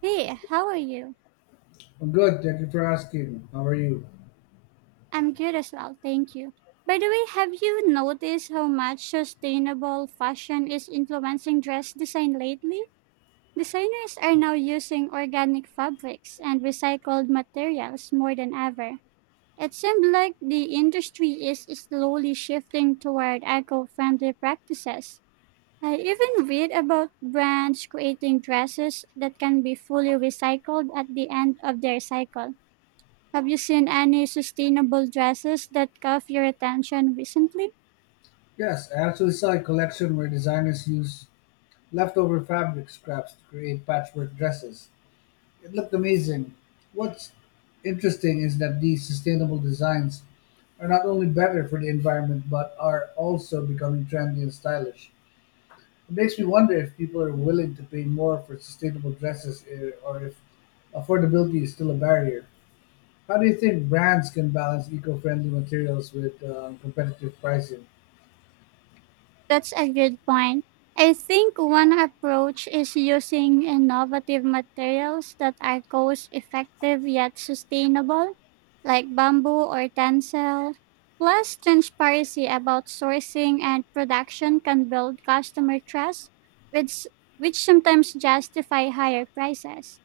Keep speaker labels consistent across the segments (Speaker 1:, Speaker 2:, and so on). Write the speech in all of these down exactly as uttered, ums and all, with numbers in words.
Speaker 1: Hey, how are you?
Speaker 2: I'm good, thank you for asking. How are you?
Speaker 1: I'm good as well, thank you. By the way, have you noticed how much sustainable fashion is influencing dress design lately? Designers are now using organic fabrics and recycled materials more than ever. It seems like the industry is slowly shifting toward eco friendly practices. I even read about brands creating dresses that can be fully recycled at the end of their cycle. Have you seen any sustainable dresses that caught your attention recently?
Speaker 2: Yes, I actually saw a collection where designers use leftover fabric scraps to create patchwork dresses. It looked amazing. What's interesting is that these sustainable designs are not only better for the environment but are also becoming trendy and stylish. It makes me wonder if people are willing to pay more for sustainable dresses eh, or if affordability is still a barrier. How do you think brands can balance eco friendly materials with uh, competitive pricing?
Speaker 1: That's a good point. I think one approach is using innovative materials that are cost effective yet sustainable, like bamboo or tencel. Plus, transparency about sourcing and production can build customer trust, which, which sometimes justify higher prices.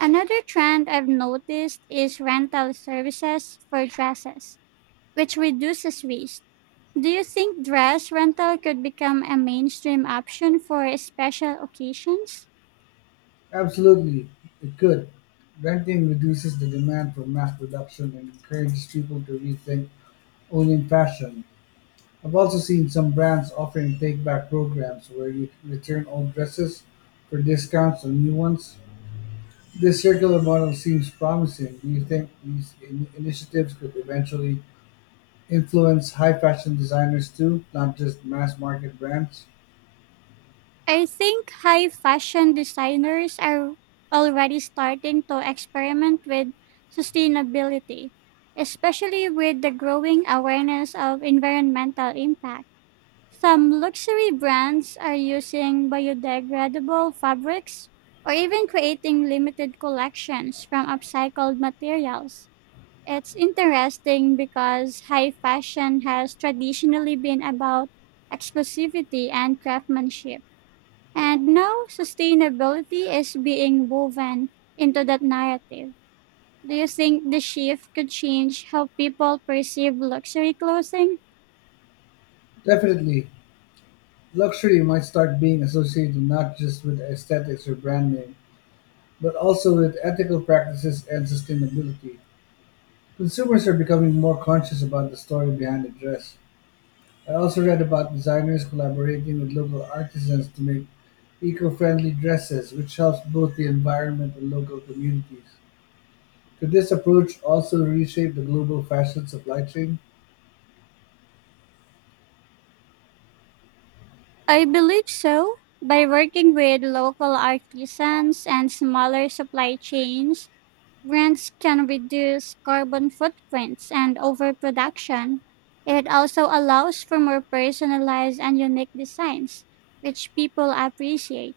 Speaker 1: Another trend I've noticed is rental services for dresses, which reduces waste. Do you think dress rental could become a mainstream option for special occasions?
Speaker 2: Absolutely, it could. Renting reduces the demand for mass production and encourages people to rethink owning fashion. I've also seen some brands offering take-back programs where you can return old dresses for discounts on new ones. This circular model seems promising. Do you think these in- initiatives could eventually influence high fashion designers too, not just mass market brands?
Speaker 1: I think high fashion designers are already starting to experiment with sustainability, especially with the growing awareness of environmental impact. Some luxury brands are using biodegradable fabrics or even creating limited collections from upcycled materials. It's interesting because high fashion has traditionally been about exclusivity and craftsmanship. And now sustainability is being woven into that narrative. Do you think the shift could change how people perceive luxury clothing?
Speaker 2: Definitely. Luxury might start being associated not just with aesthetics or brand name, but also with ethical practices and sustainability. Consumers are becoming more conscious about the story behind a dress. I also read about designers collaborating with local artisans to make eco friendly dresses, which helps both the environment and local communities. Could this approach also reshape the global fashion supply chain?
Speaker 1: I believe so. By working with local artisans and smaller supply chains, brands can reduce carbon footprints and overproduction. It also allows for more personalized and unique designs, which people appreciate.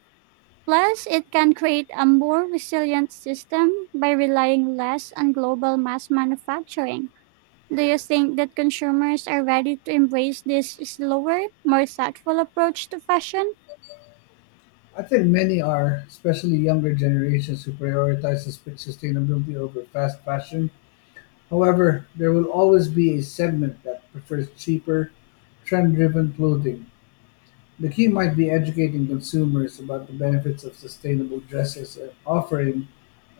Speaker 1: Plus, it can create a more resilient system by relying less on global mass manufacturing. Do you think that consumers are ready to embrace this slower, more thoughtful approach to fashion?
Speaker 2: I think many are, especially younger generations who prioritize sus- sustainability over fast fashion. However, there will always be a segment that prefers cheaper, trend-driven clothing. The key might be educating consumers about the benefits of sustainable dresses and offering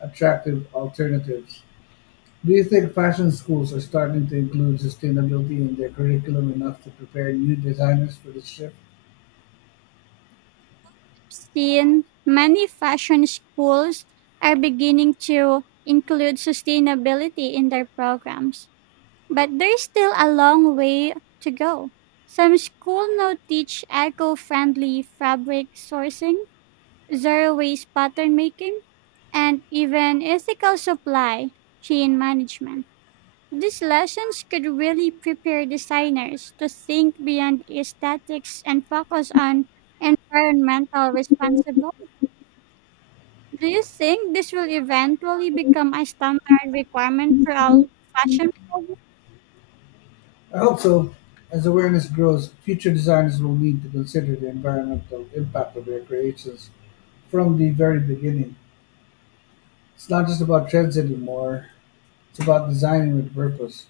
Speaker 2: attractive alternatives. Do you think fashion schools are starting to include sustainability in their curriculum enough to prepare new designers for this shift?
Speaker 1: Seen, many fashion schools are beginning to include sustainability in their programs. But there's still a long way to go. Some schools now teach eco friendly fabric sourcing, zero waste pattern making, and even ethical supply chain management. These lessons could really prepare designers to think beyond aesthetics and focus on environmental responsibility. Do you think this will eventually become a standard requirement for all fashion products?
Speaker 2: I hope so. As awareness grows, future designers will need to consider the environmental impact of their creations from the very beginning. It's not just about trends anymore, it's about designing with purpose.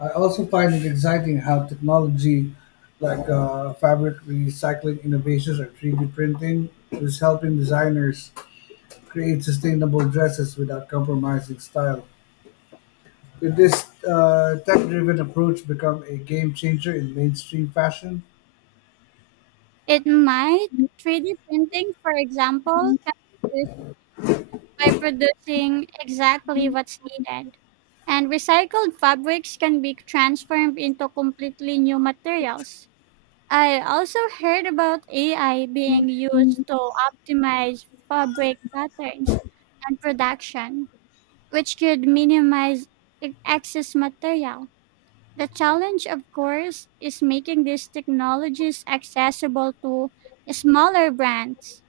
Speaker 2: I also find it exciting how technology like uh, fabric recycling innovations or three D printing is helping designers create sustainable dresses without compromising style. With this uh, tech-driven approach become a game changer in mainstream fashion,
Speaker 1: It might. three D printing, for example, can be used by producing exactly what's needed. And recycled fabrics can be transformed into completely new materials. I also heard about A I being used to optimize fabric patterns and production, which could minimize e- excess material. The challenge, of course, is making these technologies accessible to smaller brands.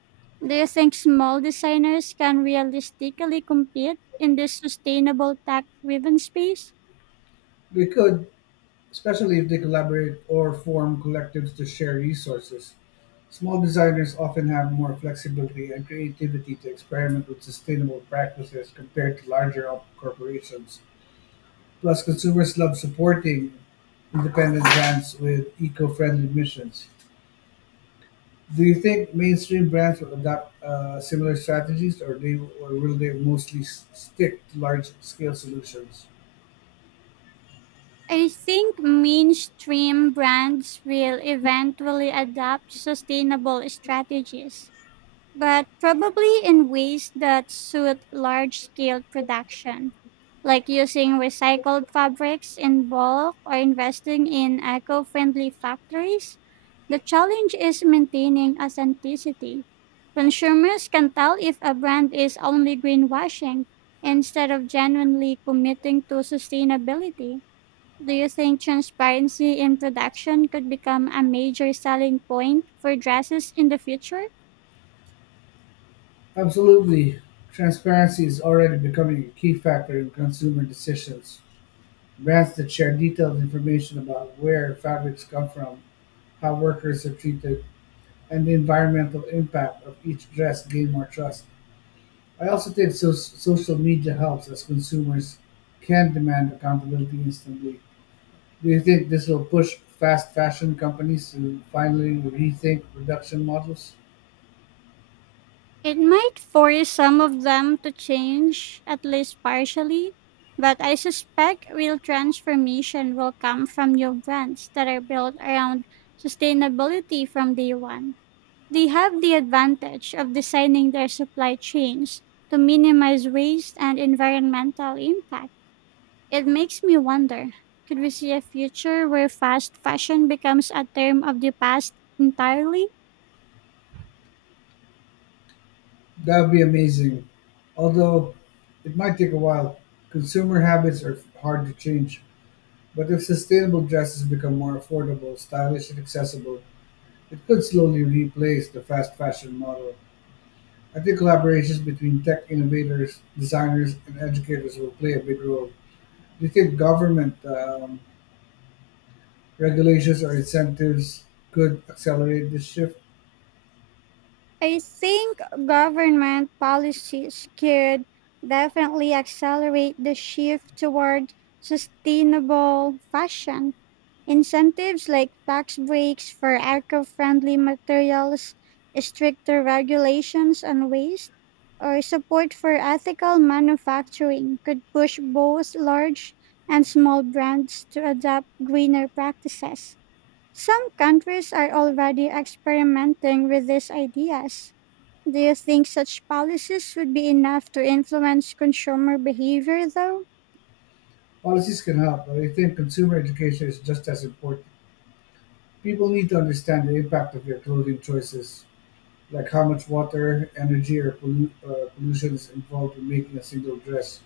Speaker 1: Do you think small designers can realistically compete in this sustainable tech driven space?
Speaker 2: we could, especially if they collaborate or form collectives to share resources. Small designers often have more flexibility and creativity to experiment with sustainable practices compared to larger op- corporations. Plus, consumers love supporting independent brands with eco-friendly missions. Do you think mainstream brands will adopt uh, similar strategies, or they or will they mostly s- stick to large-scale solutions?
Speaker 1: I think mainstream brands will eventually adopt sustainable strategies, but probably in ways that suit large scale production, like using recycled fabrics in bulk or investing in eco friendly factories. The challenge is maintaining authenticity. Consumers can tell if a brand is only greenwashing instead of genuinely committing to sustainability. Do you think transparency in production could become a major selling point for dresses in the future?
Speaker 2: Absolutely, transparency is already becoming a key factor in consumer decisions. Brands that share detailed information about where fabrics come from, how workers are treated, and the environmental impact of each dress gain more trust. I also think so- social media helps as consumers can demand accountability instantly. Do you think this will push fast fashion companies to finally rethink production models?
Speaker 1: It might force some of them to change, at least partially, but I suspect real transformation will come from new brands that are built around sustainability from day one. They have the advantage of designing their supply chains to minimize waste and environmental impact. It makes me wonder, could we see a future where fast fashion becomes a term of the past entirely?
Speaker 2: That would be amazing. Although it might take a while, consumer habits are hard to change. But if sustainable dresses become more affordable, stylish, and accessible, it could slowly replace the fast fashion model. I think collaborations between tech innovators, designers, and educators will play a big role. Do you think government um, regulations or incentives could accelerate this shift?
Speaker 1: I think government policies could definitely accelerate the shift toward sustainable fashion. Incentives like tax breaks for eco friendly materials, stricter regulations on waste, or support for ethical manufacturing could push both large and small brands to adopt greener practices. Some countries are already experimenting with these ideas. Do you think such policies would be enough to influence consumer behavior, though?
Speaker 2: Policies can help, but I think consumer education is just as important. People need to understand the impact of their clothing choices, like how much water, energy, or pollu- uh, pollution is involved in making a single dress.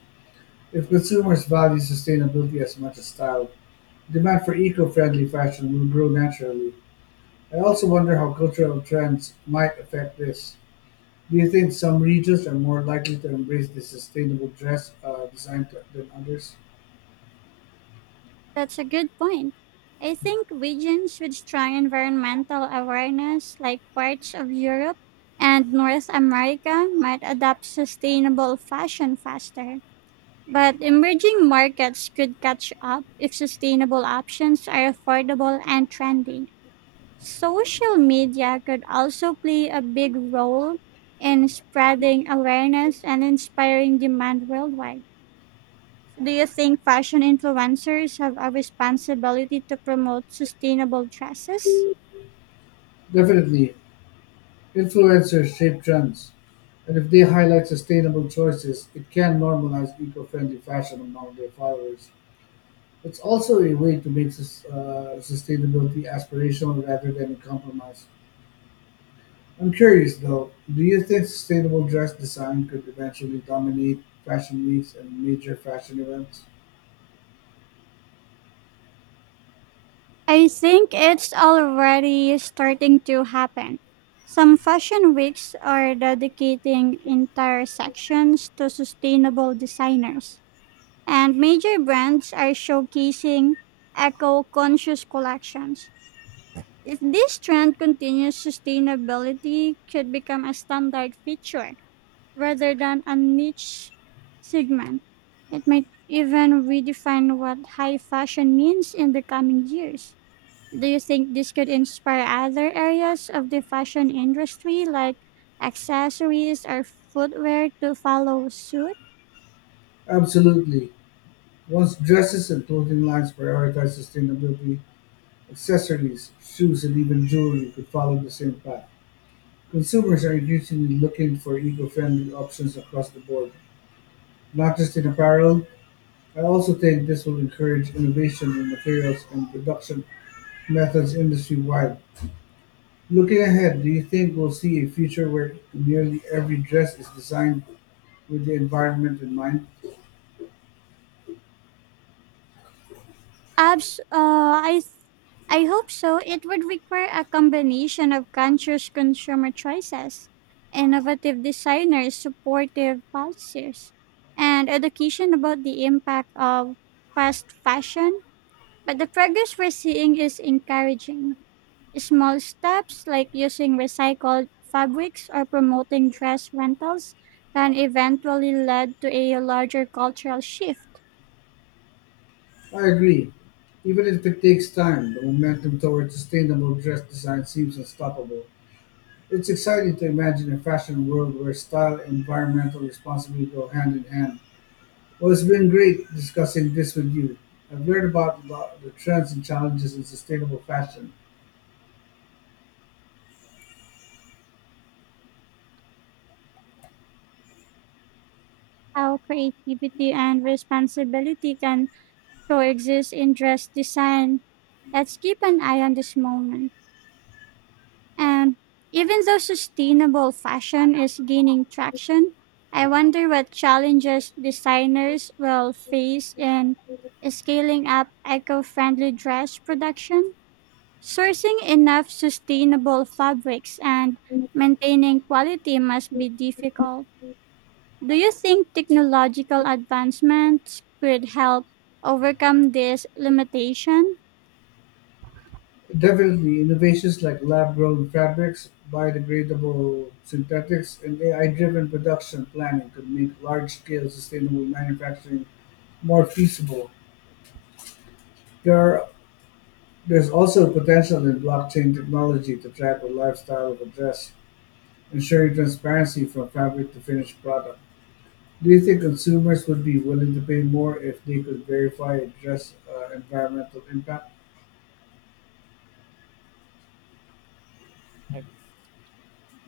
Speaker 2: If consumers value sustainability as much as style, demand for eco-friendly fashion will grow naturally. I also wonder how cultural trends might affect this. Do you think some regions are more likely to embrace the sustainable dress uh, design t- than others?
Speaker 1: That's a good point. I think regions with strong environmental awareness, like parts of Europe and North America, might adopt sustainable fashion faster. But emerging markets could catch up if sustainable options are affordable and trendy. Social media could also play a big role in spreading awareness and inspiring demand worldwide. Do you think fashion influencers have a responsibility to promote sustainable dresses?
Speaker 2: Definitely, influencers shape trends, and if they highlight sustainable choices, it can normalize eco-friendly fashion among their followers. It's also a way to make sus- uh, sustainability aspirational rather than a compromise. I'm curious though, do you think sustainable dress design could eventually dominate fashion weeks and major fashion events?
Speaker 1: I think it's already starting to happen. Some fashion weeks are dedicating entire sections to sustainable designers, and major brands are showcasing eco conscious collections. If this trend continues, sustainability could become a standard feature rather than a niche segment. It might even redefine what high fashion means in the coming years. Do you think this could inspire other areas of the fashion industry like accessories or footwear to follow suit?
Speaker 2: Absolutely. Once dresses and clothing lines prioritize sustainability, accessories, shoes, and even jewelry could follow the same path. Consumers are increasingly looking for eco friendly options across the board, not just in apparel. I also think this will encourage innovation in materials and production methods industry wide. Looking ahead, do you think we'll see a future where nearly every dress is designed with the environment in mind?
Speaker 1: Abs- uh, I th- I hope so. It would require a combination of conscious consumer choices, innovative designers, supportive policies, and education about the impact of fast fashion. But the progress we're seeing is encouraging. Small steps like using recycled fabrics or promoting dress rentals can eventually lead to a larger cultural shift.
Speaker 2: I agree. Even if it takes time, the momentum toward sustainable dress design seems unstoppable. It's exciting to imagine a fashion world where style and environmental responsibility go hand in hand. Well, it's been great discussing this with you. I've learned about the the trends and challenges in sustainable fashion.
Speaker 1: How creativity and responsibility can coexist in dress design. Let's keep an eye on this moment. And even though sustainable fashion is gaining traction, I wonder what challenges designers will face in scaling up eco friendly dress production, sourcing enough sustainable fabrics, and maintaining quality must be difficult. Do you think technological advancements could help overcome this limitation?
Speaker 2: Definitely, innovations like lab-grown fabrics, biodegradable synthetics, and A I-driven production planning could make large-scale sustainable manufacturing more feasible. There are, there's also potential in blockchain technology to track the lifestyle of a dress, ensuring transparency from fabric to finished product. Do you think consumers would be willing to pay more if they could verify a dress uh, environmental impact?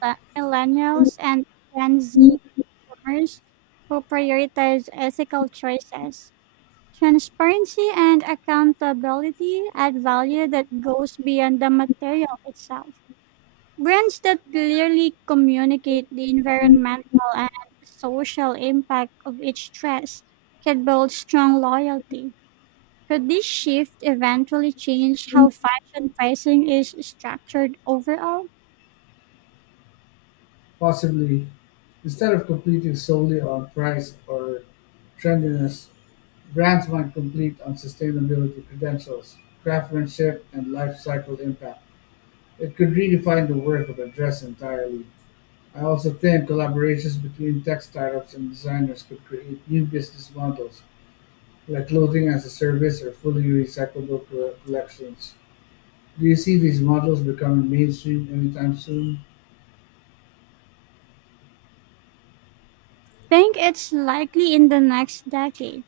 Speaker 1: la- Millennials and Gen Z boomers who prioritize ethical choices. Transparency and accountability add value that goes beyond the material itself. Brands that clearly communicate the environmental and social impact of each stress can build strong loyalty. Could this shift eventually change how fashion pricing is structured overall?
Speaker 2: Possibly, instead of competing solely on price or trendiness, brands might compete on sustainability credentials, craftsmanship, and life cycle impact. It could redefine the worth of a dress entirely. I also think collaborations between tech startups and designers could create new business models, like clothing as a service or fully recyclable co- collections. Do you see these models becoming mainstream anytime soon?
Speaker 1: Think it's likely in the next decade.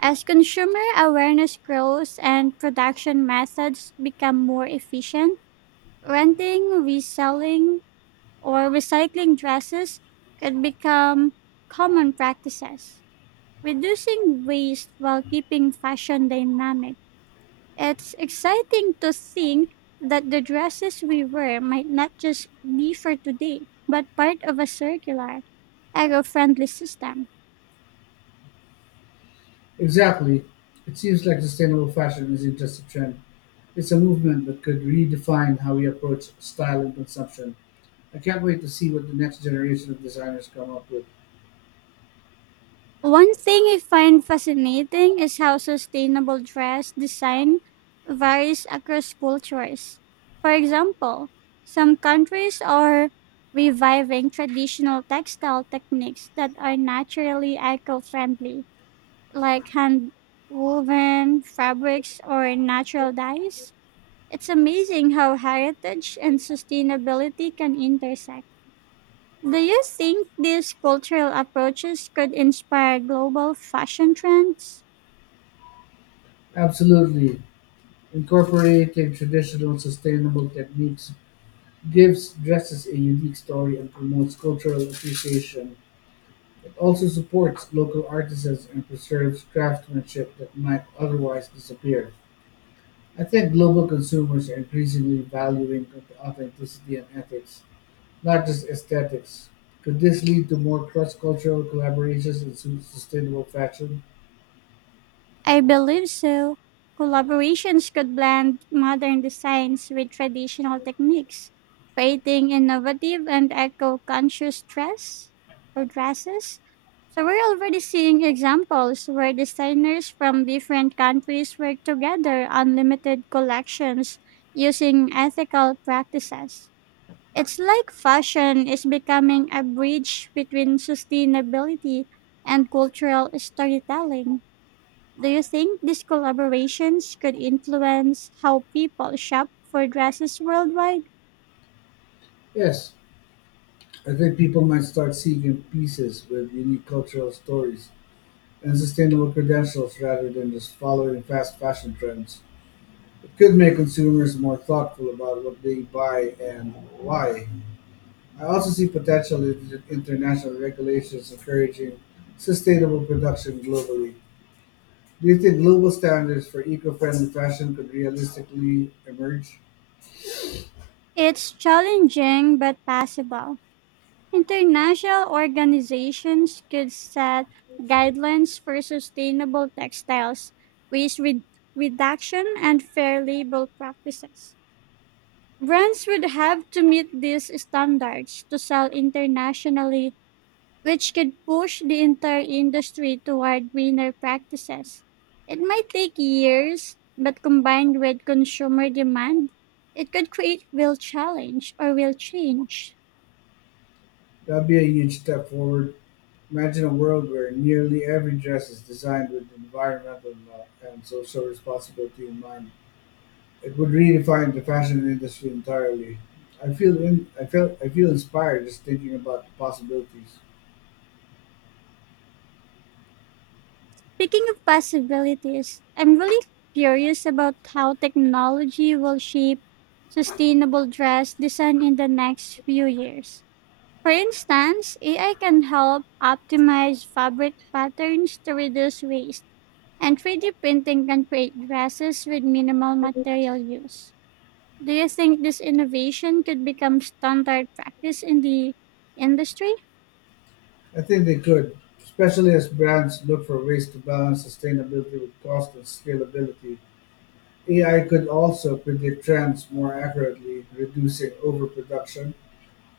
Speaker 1: As consumer awareness grows and production methods become more efficient, renting, reselling, or recycling dresses could become common practices, reducing waste while keeping fashion dynamic. It's exciting to think that the dresses we wear might not just be for today, but part of a circular, eco friendly system.
Speaker 2: Exactly. It seems like sustainable fashion isn't just a trend. It's a movement that could redefine how we approach style and consumption. I can't wait to see what the next generation of designers come up with.
Speaker 1: One thing I find fascinating is how sustainable dress design varies across cultures. For example, some countries are reviving traditional textile techniques that are naturally eco friendly, like hand woven fabrics or natural dyes. It's amazing how heritage and sustainability can intersect. Do you think these cultural approaches could inspire global fashion trends?
Speaker 2: Absolutely. Incorporating traditional sustainable techniques gives dresses a unique story and promotes cultural appreciation. It also supports local artisans and preserves craftsmanship that might otherwise disappear. I think global consumers are increasingly valuing authenticity and ethics not just aesthetics. Could this lead to more cross-cultural collaborations in su- sustainable fashion?
Speaker 1: I believe so. Collaborations could blend modern designs with traditional techniques, creating innovative and eco-conscious dress or dresses. So we're already seeing examples where designers from different countries work together on limited collections using ethical practices. It's like fashion is becoming a bridge between sustainability and cultural storytelling. Do you think these collaborations could influence how people shop for dresses worldwide?
Speaker 2: Yes, I think people might start seeking pieces with unique cultural stories and sustainable credentials rather than just following fast fashion trends. It could make consumers more thoughtful about what they buy and why. I also see potential in international regulations encouraging sustainable production globally. Do you think global standards for eco-friendly fashion could realistically emerge?
Speaker 1: It's challenging but possible. International organizations could set guidelines for sustainable textiles, waste re- reduction, and fair labor practices. Brands would have to meet these standards to sell internationally, which could push the entire industry toward greener practices. It might take years, but combined with consumer demand, it could create real challenge or real change.
Speaker 2: That'd be a huge step forward. Imagine a world where nearly every dress is designed with environmental law and social responsibility in mind. It would redefine the fashion industry entirely. I feel in, I feel I feel inspired just thinking about the possibilities.
Speaker 1: Speaking of possibilities, I'm really curious about how technology will shape sustainable dress design in the next few years. For instance, A I can help optimize fabric patterns to reduce waste, and three D printing can create dresses with minimal material use. Do you think this innovation could become standard practice in the industry?
Speaker 2: I think they could, especially as brands look for ways to balance sustainability with cost and scalability. A I could also predict trends more accurately, reducing overproduction,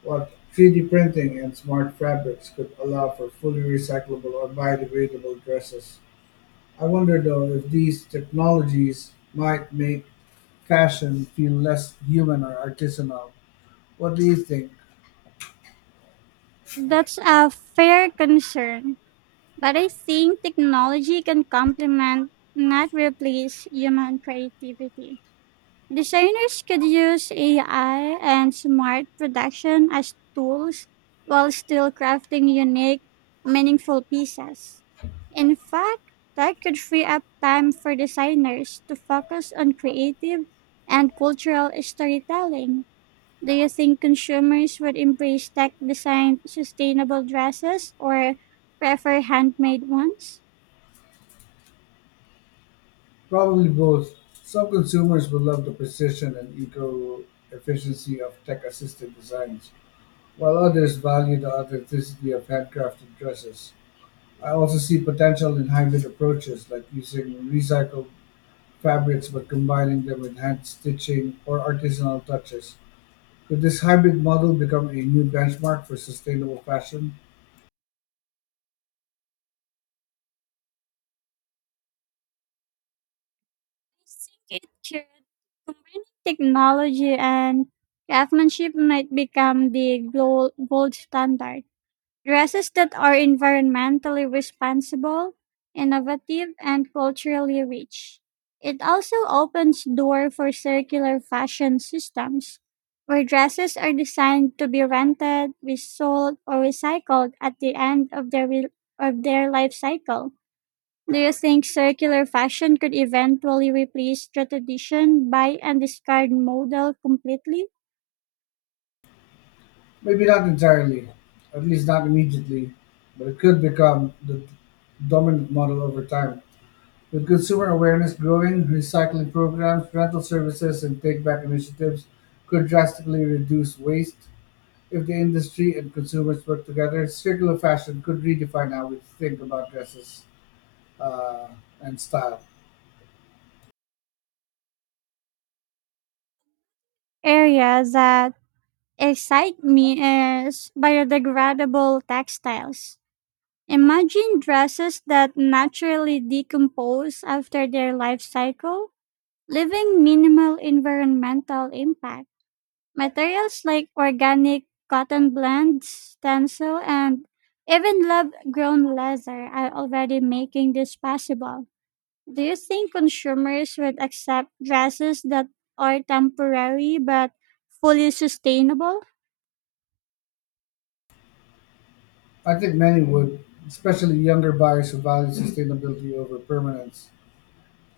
Speaker 2: while three D printing and smart fabrics could allow for fully recyclable or biodegradable dresses. I wonder though if these technologies might make fashion feel less human or artisanal. What do you think?
Speaker 1: That's a fair concern, but I think technology can complement, not replace, human creativity. Designers could use A I and smart production as tools while still crafting unique, meaningful pieces. In fact, that could free up time for designers to focus on creative and cultural storytelling. Do you think consumers would embrace tech designed sustainable dresses or prefer handmade ones?
Speaker 2: Probably both. Some consumers will love the precision and eco efficiency of tech assisted designs, while others value the authenticity of handcrafted dresses. I also see potential in hybrid approaches like using recycled fabrics but combining them with hand stitching or artisanal touches. Could this hybrid model become a new benchmark for sustainable fashion?
Speaker 1: I think it could. Combining technology and craftsmanship might become the gold, gold standard. Dresses that are environmentally responsible, innovative, and culturally rich. It also opens door for circular fashion systems, where dresses are designed to be rented, resold, or recycled at the end of their, re- of their life cycle. Do you think circular fashion could eventually replace tradition, buy and discard model completely?
Speaker 2: Maybe not entirely, at least not immediately, but it could become the dominant model over time. With consumer awareness growing, recycling programs, rental services, and take back initiatives could drastically reduce waste. If the industry and consumers work together, circular fashion could redefine how we think about dresses uh, and style.
Speaker 1: Area that excite me is biodegradable textiles. Imagine dresses that naturally decompose after their life cycle, leaving minimal environmental impact. Materials like organic cotton blends, stencil, and even lab grown leather are already making this possible. Do you think consumers would accept dresses that are temporary but fully sustainable?
Speaker 2: I think many would, especially younger buyers who value sustainability over permanence.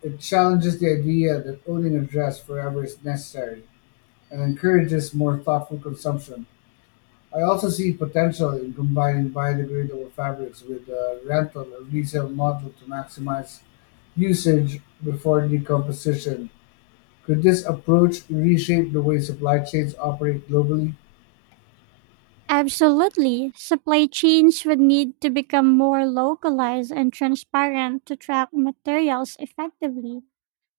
Speaker 2: It challenges the idea that owning a dress forever is necessary and encourages more thoughtful consumption. I also see potential in combining biodegradable fabrics with a rental or resale model to maximize usage before decomposition. Could this approach reshape the way supply chains operate globally?
Speaker 1: Absolutely. Supply chains would need to become more localized and transparent to track materials effectively.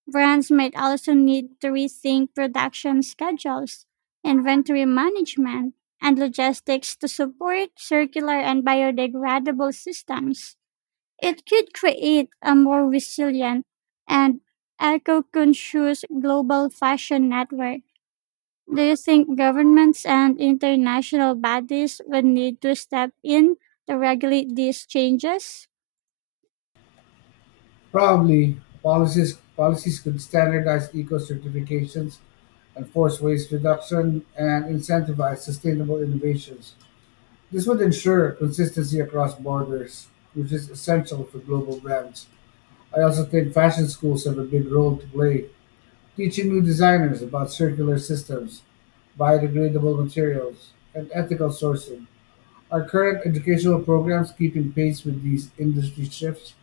Speaker 1: Brands might also need to rethink production schedules, inventory management, and logistics to support circular and biodegradable systems. It could create a more resilient and eco conscious global fashion network. Do you think governments and international bodies would need to step in to regulate these changes?
Speaker 2: Probably. Policies policies could standardize eco certifications, enforce waste reduction, and incentivize sustainable innovations. This would ensure consistency across borders, which is essential for global brands. I also think fashion schools have a big role to play, teaching new designers about circular systems, biodegradable materials, and ethical sourcing. Are current educational programs keeping pace with these industry shifts?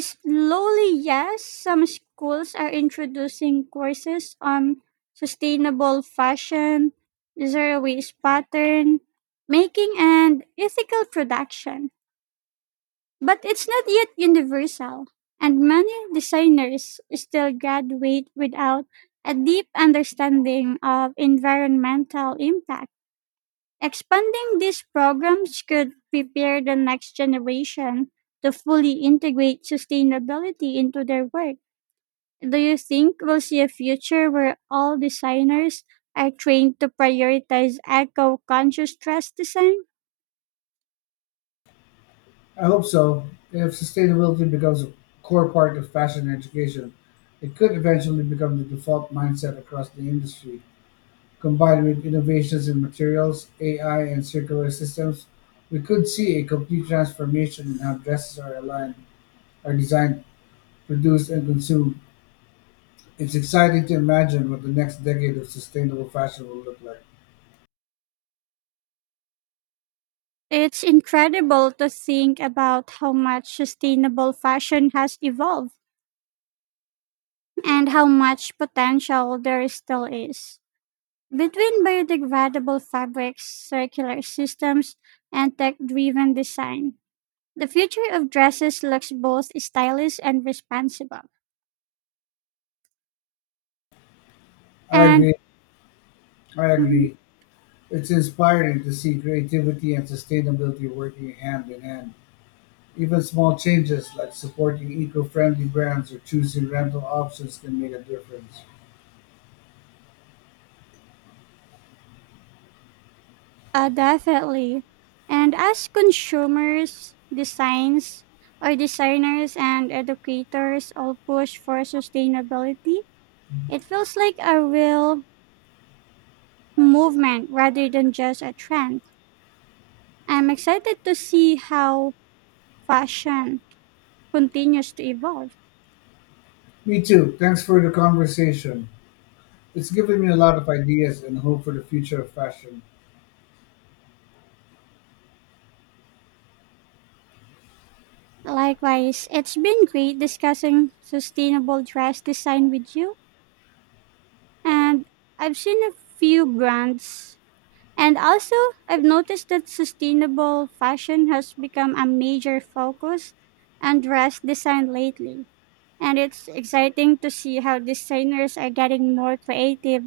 Speaker 1: Slowly, yes. Some schools are introducing courses on sustainable fashion, zero waste pattern, making, and ethical production. But it's not yet universal, and many designers still graduate without a deep understanding of environmental impact. Expanding these programs could prepare the next generation to fully integrate sustainability into their work. Do you think we'll see a future where all designers are trained to prioritize eco conscious dress design?
Speaker 2: I hope so. If sustainability becomes a core part of fashion education, it could eventually become the default mindset across the industry. Combined with innovations in materials, A I, and circular systems, we could see a complete transformation in how dresses are aligned, are designed, produced, and consumed. It's exciting to imagine what the next decade of sustainable fashion will look like.
Speaker 1: It's incredible to think about how much sustainable fashion has evolved and how much potential there still is. Between biodegradable fabrics, circular systems, and tech driven design, the future of dresses looks both stylish and responsible.
Speaker 2: I
Speaker 1: And
Speaker 2: agree. I
Speaker 1: mhm.
Speaker 2: agree. It's inspiring to see creativity and sustainability working hand in hand. Even small changes like supporting eco friendly brands or choosing rental options can make a difference.
Speaker 1: Uh, definitely. And as consumers, designs, or designers and educators all push for sustainability, it feels like a real movement rather than just a trend. I'm excited to see how fashion continues to evolve.
Speaker 2: Me too. Thanks for the conversation. It's given me a lot of ideas and hope for the future of fashion.
Speaker 1: Likewise, it's been great discussing sustainable dress design with you. And I've seen a few brands. And also, I've noticed that sustainable fashion has become a major focus on dress design lately. And it's exciting to see how designers are getting more creative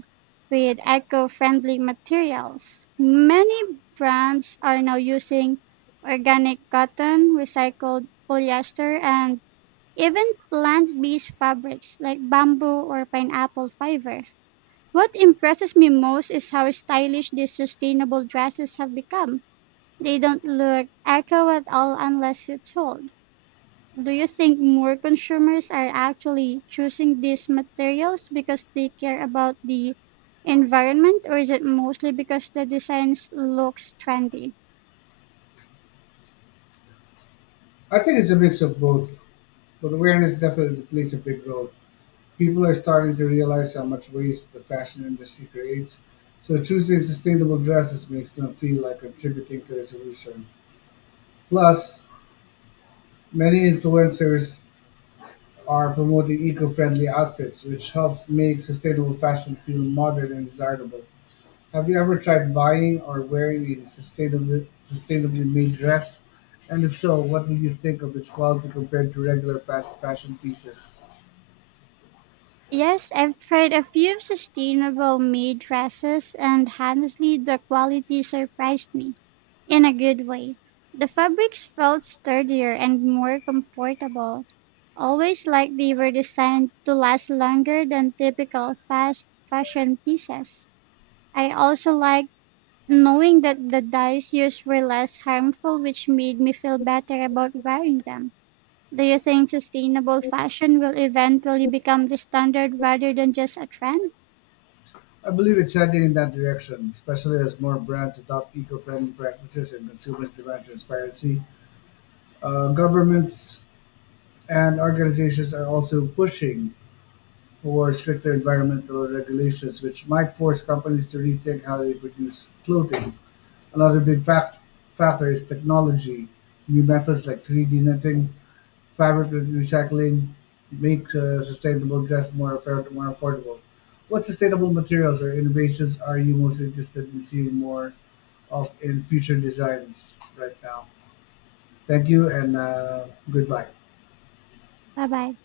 Speaker 1: with eco friendly materials. Many brands are now using organic cotton, recycled polyester, and even plant based fabrics like bamboo or pineapple fiber. What impresses me most is how stylish these sustainable dresses have become. They don't look eco at all unless you told. Do you think more consumers are actually choosing these materials because they care about the environment, or is it mostly because the designs looks trendy?
Speaker 2: I think it's a mix of both, but awareness definitely plays a big role. People are starting to realize how much waste the fashion industry creates, so choosing sustainable dresses makes them feel like contributing to the solution. Plus, many influencers are promoting eco-friendly outfits, which helps make sustainable fashion feel modern and desirable. Have you ever tried buying or wearing a sustainably sustainably made dress? And if so, what do you think of its quality compared to regular fast fashion pieces?
Speaker 1: Yes, I've tried a few sustainable made dresses, and honestly, the quality surprised me in a good way. The fabrics felt sturdier and more comfortable, always like they were designed to last longer than typical fast fashion pieces. I also like knowing that the dyes used were less harmful, which made me feel better about wearing them. Do you think sustainable fashion will eventually become the standard rather than just a trend?
Speaker 2: I believe it's heading in that direction, especially as more brands adopt eco-friendly practices and consumers demand transparency. Uh, governments and organizations are also pushing for stricter environmental regulations, which might force companies to rethink how they produce clothing. Another big fact, factor is technology. New methods like three D knitting, fabric recycling make uh, sustainable dress more, affair- more affordable. What sustainable materials or innovations are you most interested in seeing more of in future designs right now? Thank you and uh, goodbye.
Speaker 1: Bye bye.